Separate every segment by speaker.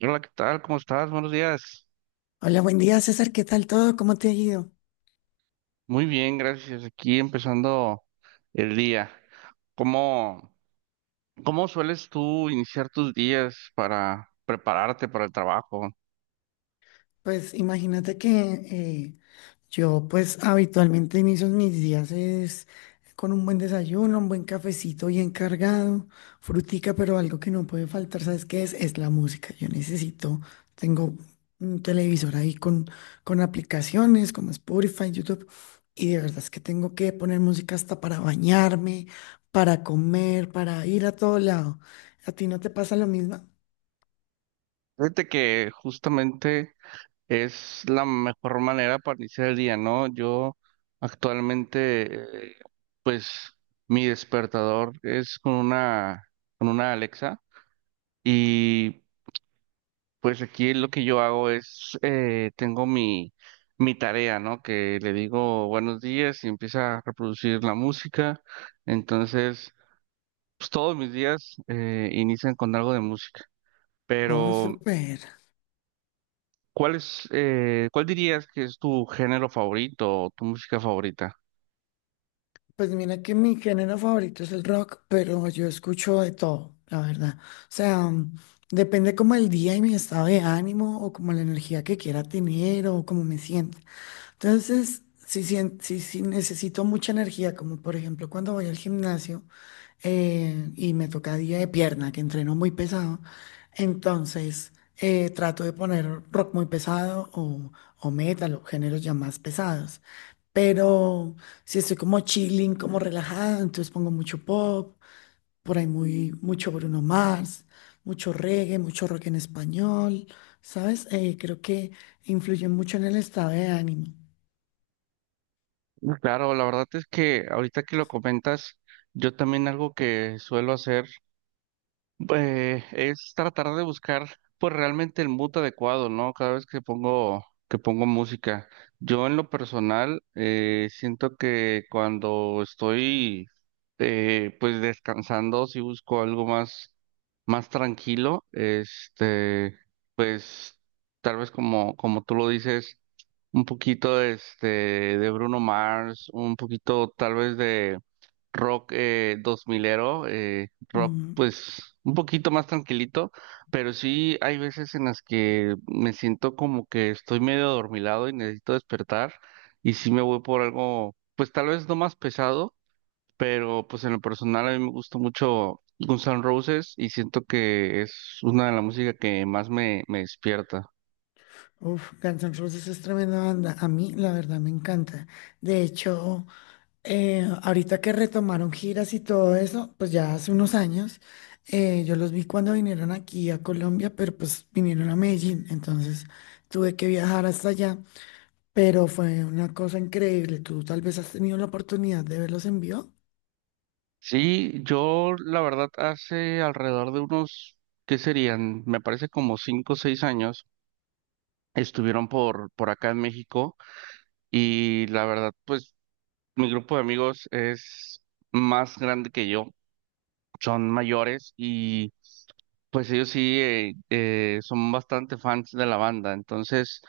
Speaker 1: Hola, ¿qué tal? ¿Cómo estás? Buenos días.
Speaker 2: Hola, buen día César, ¿qué tal todo? ¿Cómo te ha ido?
Speaker 1: Muy bien, gracias. Aquí empezando el día. ¿Cómo, cómo sueles tú iniciar tus días para prepararte para el trabajo?
Speaker 2: Pues imagínate que yo pues habitualmente inicio mis días es con un buen desayuno, un buen cafecito bien cargado, frutica, pero algo que no puede faltar, ¿sabes qué es? Es la música. Yo necesito, tengo un televisor ahí con aplicaciones como Spotify, YouTube, y de verdad es que tengo que poner música hasta para bañarme, para comer, para ir a todo lado. ¿A ti no te pasa lo mismo?
Speaker 1: Fíjate que justamente es la mejor manera para iniciar el día, ¿no? Yo actualmente, pues mi despertador es con una Alexa y pues aquí lo que yo hago es, tengo mi tarea, ¿no? Que le digo buenos días y empieza a reproducir la música. Entonces, pues todos mis días inician con algo de música.
Speaker 2: Oh,
Speaker 1: Pero,
Speaker 2: súper.
Speaker 1: ¿cuál dirías que es tu género favorito o tu música favorita?
Speaker 2: Pues mira que mi género favorito es el rock, pero yo escucho de todo, la verdad. O sea, depende como el día y mi estado de ánimo o como la energía que quiera tener o como me siento. Entonces, si necesito mucha energía, como por ejemplo cuando voy al gimnasio y me toca día de pierna, que entreno muy pesado, entonces trato de poner rock muy pesado o metal o géneros ya más pesados. Pero si estoy como chilling, como relajada, entonces pongo mucho pop, por ahí mucho Bruno Mars, mucho reggae, mucho rock en español, ¿sabes? Creo que influye mucho en el estado de ánimo.
Speaker 1: Claro, la verdad es que ahorita que lo comentas, yo también algo que suelo hacer es tratar de buscar pues realmente el mood adecuado, ¿no? Cada vez que pongo música. Yo en lo personal siento que cuando estoy pues descansando, si busco algo más tranquilo, pues tal vez como tú lo dices un poquito de Bruno Mars, un poquito tal vez de rock 2000ero, rock
Speaker 2: Mm,
Speaker 1: pues un poquito más tranquilito, pero sí hay veces en las que me siento como que estoy medio adormilado y necesito despertar y sí me voy por algo pues tal vez no más pesado, pero pues en lo personal a mí me gusta mucho Guns N' Roses y siento que es una de las músicas que más me despierta.
Speaker 2: Uf, Guns N' Roses es tremenda banda. A mí, la verdad, me encanta. De hecho, ahorita que retomaron giras y todo eso, pues ya hace unos años, yo los vi cuando vinieron aquí a Colombia, pero pues vinieron a Medellín, entonces tuve que viajar hasta allá, pero fue una cosa increíble. ¿Tú tal vez has tenido la oportunidad de verlos en vivo?
Speaker 1: Sí, yo la verdad hace alrededor de unos, ¿qué serían? Me parece como 5 o 6 años, estuvieron por acá en México y la verdad, pues mi grupo de amigos es más grande que yo, son mayores. Pues ellos sí son bastante fans de la banda, entonces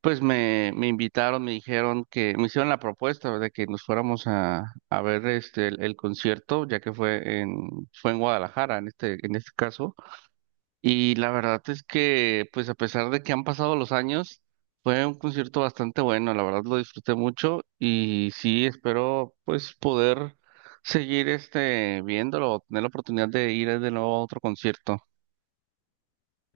Speaker 1: pues me invitaron, me dijeron que me hicieron la propuesta de que nos fuéramos a ver el concierto, ya que fue en Guadalajara en este caso y la verdad es que pues a pesar de que han pasado los años fue un concierto bastante bueno, la verdad lo disfruté mucho y sí espero pues poder seguir viéndolo, tener la oportunidad de ir de nuevo a otro concierto.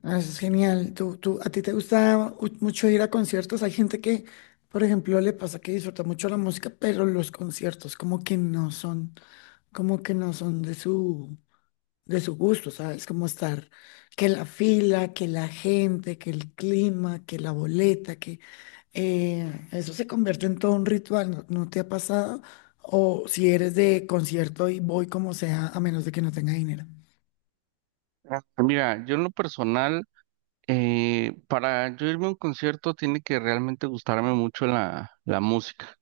Speaker 2: Ah, eso es genial. A ti te gusta mucho ir a conciertos? Hay gente que, por ejemplo, le pasa que disfruta mucho la música, pero los conciertos como que no son, como que no son de de su gusto, ¿sabes? Como estar, que la fila, que la gente, que el clima, que la boleta, que eso se convierte en todo un ritual. ¿No, no te ha pasado? O si eres de concierto y voy como sea, a menos de que no tenga dinero.
Speaker 1: Ah, mira, yo en lo personal, para yo irme a un concierto tiene que realmente gustarme mucho la música,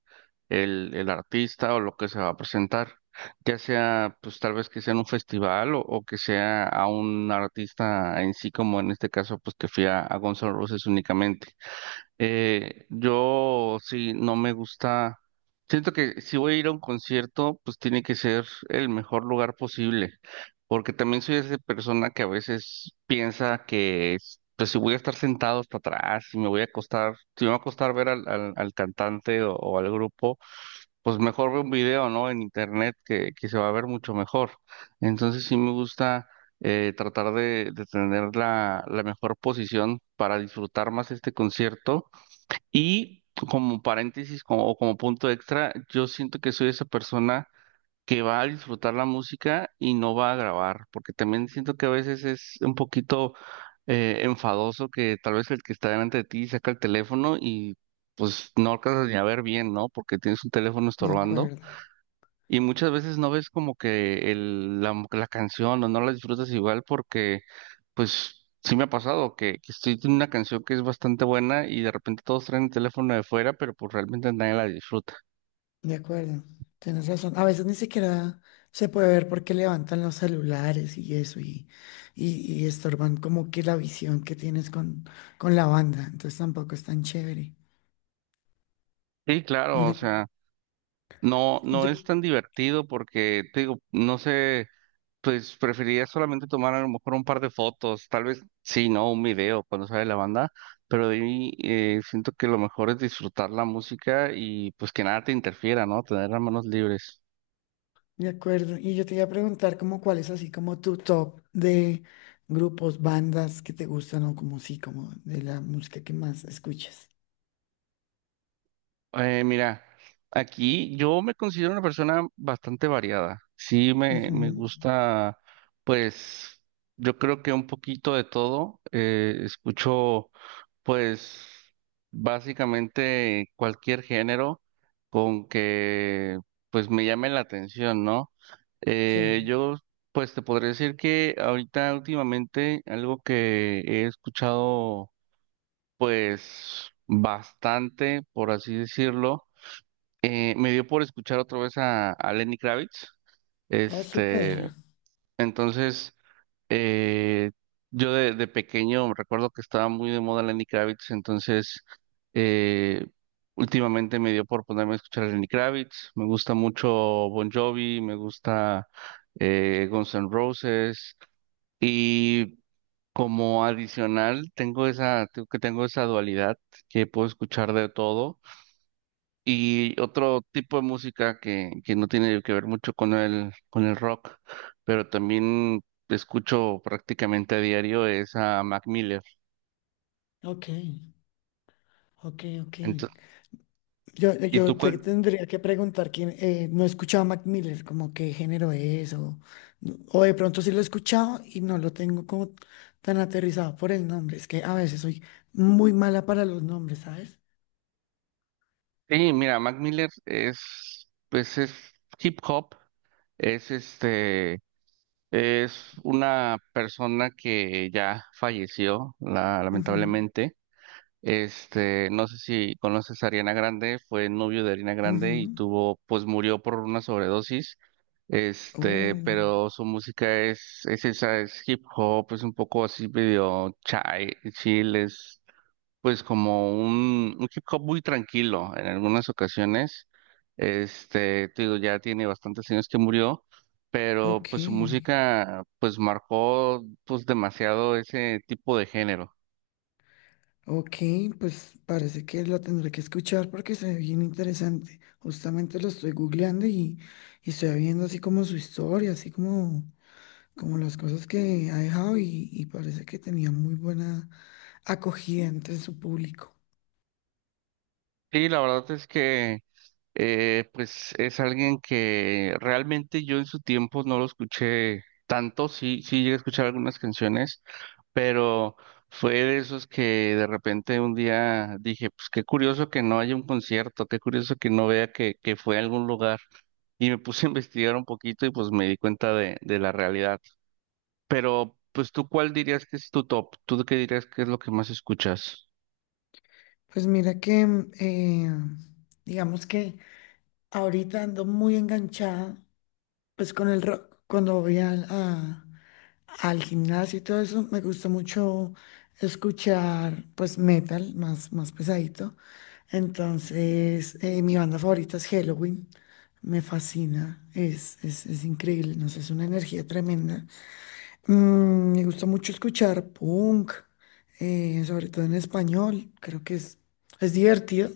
Speaker 1: el artista o lo que se va a presentar, ya sea pues tal vez que sea en un festival o que sea a un artista en sí, como en este caso pues que fui a Guns N' Roses únicamente. Yo sí, no me gusta. Siento que si voy a ir a un concierto, pues tiene que ser el mejor lugar posible, porque también soy esa persona que a veces piensa que, pues si voy a estar sentado hasta atrás, si me voy a acostar, si me va a costar ver al cantante o al grupo, pues mejor veo un video, ¿no? En internet que se va a ver mucho mejor. Entonces sí me gusta tratar de tener la mejor posición para disfrutar más este concierto y como paréntesis o como punto extra, yo siento que soy esa persona que va a disfrutar la música y no va a grabar, porque también siento que a veces es un poquito enfadoso que tal vez el que está delante de ti saca el teléfono y pues no alcanzas ni a ver bien, ¿no? Porque tienes un teléfono
Speaker 2: De
Speaker 1: estorbando
Speaker 2: acuerdo.
Speaker 1: y muchas veces no ves como que la canción o no la disfrutas igual porque pues sí me ha pasado que estoy en una canción que es bastante buena y de repente todos traen el teléfono de fuera, pero pues realmente nadie la disfruta.
Speaker 2: De acuerdo, tienes razón. A veces ni siquiera se puede ver porque levantan los celulares y eso y estorban como que la visión que tienes con la banda. Entonces tampoco es tan chévere.
Speaker 1: Sí, claro, o
Speaker 2: Mira,
Speaker 1: sea, no, no
Speaker 2: yo
Speaker 1: es tan divertido porque, te digo, no sé, pues preferiría solamente tomar a lo mejor un par de fotos, tal vez sí, no, un video cuando sale la banda, pero de ahí siento que lo mejor es disfrutar la música y pues que nada te interfiera, ¿no? Tener las manos libres.
Speaker 2: de acuerdo. Y yo te iba a preguntar como cuál es así como tu top de grupos, bandas que te gustan o como sí, como de la música que más escuchas.
Speaker 1: Mira, aquí yo me considero una persona bastante variada. Sí, me
Speaker 2: Ujú,
Speaker 1: gusta, pues, yo creo que un poquito de todo. Escucho, pues, básicamente cualquier género con que, pues, me llame la atención, ¿no? Eh,
Speaker 2: sí.
Speaker 1: yo, pues, te podría decir que ahorita últimamente algo que he escuchado, pues, bastante, por así decirlo me dio por escuchar otra vez a Lenny Kravitz.
Speaker 2: Ah, súper.
Speaker 1: Este, entonces, eh, yo de pequeño recuerdo que estaba muy de moda Lenny Kravitz, entonces eh, últimamente me dio por ponerme a escuchar a Lenny Kravitz. Me gusta mucho Bon Jovi, me gusta Guns N' Roses y como adicional tengo esa dualidad que puedo escuchar de todo. Y otro tipo de música que no tiene que ver mucho con el rock, pero también escucho prácticamente a diario es a Mac Miller.
Speaker 2: Ok, ok, ok.
Speaker 1: Ento-
Speaker 2: Yo,
Speaker 1: ¿Y tú
Speaker 2: yo te
Speaker 1: cuál?
Speaker 2: tendría que preguntar quién, no he escuchado a Mac Miller, como qué género es, o de pronto sí lo he escuchado y no lo tengo como tan aterrizado por el nombre. Es que a veces soy muy mala para los nombres, ¿sabes?
Speaker 1: Sí, mira, Mac Miller es, pues es hip hop, es es una persona que ya falleció,
Speaker 2: Ujú,
Speaker 1: lamentablemente. No sé si conoces a Ariana Grande, fue novio de Ariana Grande y
Speaker 2: ujú.
Speaker 1: pues murió por una sobredosis. Este,
Speaker 2: Oh,
Speaker 1: pero su música es esa, es hip hop, es un poco así medio chai, chill, es pues como un hip hop muy tranquilo en algunas ocasiones. Te digo, ya tiene bastantes años que murió, pero
Speaker 2: ok.
Speaker 1: pues su música pues marcó pues demasiado ese tipo de género.
Speaker 2: Ok, pues parece que lo tendré que escuchar porque se ve bien interesante. Justamente lo estoy googleando y estoy viendo así como su historia, así como como las cosas que ha dejado y parece que tenía muy buena acogida entre su público.
Speaker 1: Y la verdad es que pues es alguien que realmente yo en su tiempo no lo escuché tanto, sí, sí llegué a escuchar algunas canciones, pero fue de esos que de repente un día dije, pues qué curioso que no haya un concierto, qué curioso que no vea que fue a algún lugar. Y me puse a investigar un poquito y pues me di cuenta de la realidad. Pero, pues tú, ¿cuál dirías que es tu top? ¿Tú qué dirías que es lo que más escuchas?
Speaker 2: Pues mira que, digamos que ahorita ando muy enganchada, pues con el rock, cuando voy al gimnasio y todo eso, me gusta mucho escuchar pues metal más, más pesadito. Entonces, mi banda favorita es Halloween. Me fascina, es increíble, no sé, es una energía tremenda. Me gusta mucho escuchar punk, sobre todo en español. Creo que es divertido,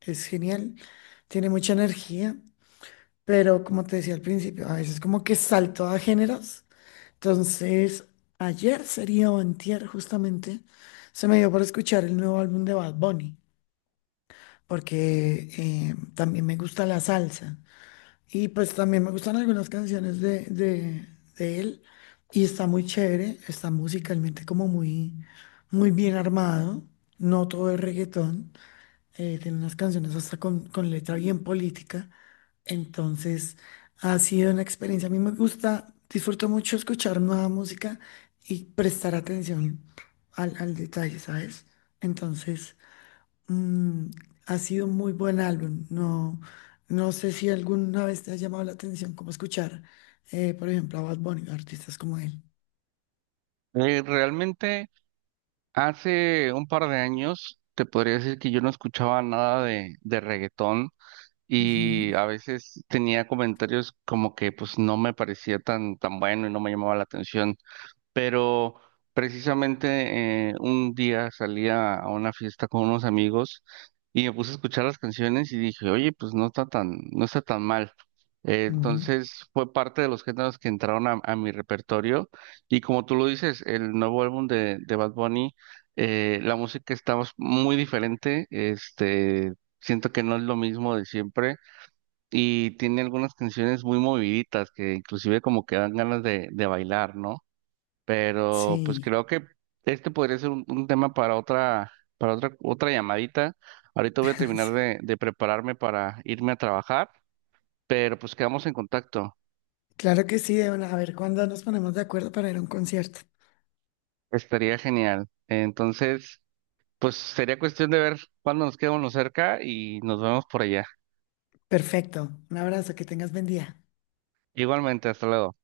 Speaker 2: es genial, tiene mucha energía, pero como te decía al principio, a veces como que salto a géneros. Entonces, ayer sería o antier justamente, se me dio por escuchar el nuevo álbum de Bad Bunny, porque también me gusta la salsa. Y pues también me gustan algunas canciones de él y está muy chévere, está musicalmente como muy, muy bien armado, no todo es reggaetón, tiene unas canciones hasta con letra bien política, entonces ha sido una experiencia, a mí me gusta, disfruto mucho escuchar nueva música y prestar atención al detalle, ¿sabes? Entonces... Mm, ha sido un muy buen álbum. No, no sé si alguna vez te ha llamado la atención cómo escuchar, por ejemplo, a Bad Bunny, artistas como él.
Speaker 1: Realmente hace un par de años te podría decir que yo no escuchaba nada de reggaetón y
Speaker 2: Ujú,
Speaker 1: a veces tenía comentarios como que pues no me parecía tan bueno y no me llamaba la atención, pero precisamente un día salí a una fiesta con unos amigos y me puse a escuchar las canciones y dije, oye, pues no está tan mal. Eh,
Speaker 2: ujú.
Speaker 1: entonces fue parte de los géneros que entraron a mi repertorio y como tú lo dices, el nuevo álbum de Bad Bunny, la música estaba muy diferente, siento que no es lo mismo de siempre y tiene algunas canciones muy moviditas que inclusive como que dan ganas de bailar, ¿no? Pero pues
Speaker 2: Sí,
Speaker 1: creo que este podría ser un tema para otra llamadita. Ahorita voy a terminar
Speaker 2: sí.
Speaker 1: de prepararme para irme a trabajar, pero pues quedamos en contacto.
Speaker 2: Claro que sí, Débora. A ver cuándo nos ponemos de acuerdo para ir a un concierto.
Speaker 1: Estaría genial. Entonces, pues sería cuestión de ver cuándo nos quedamos cerca y nos vemos por allá.
Speaker 2: Perfecto. Un abrazo, que tengas buen día.
Speaker 1: Igualmente, hasta luego.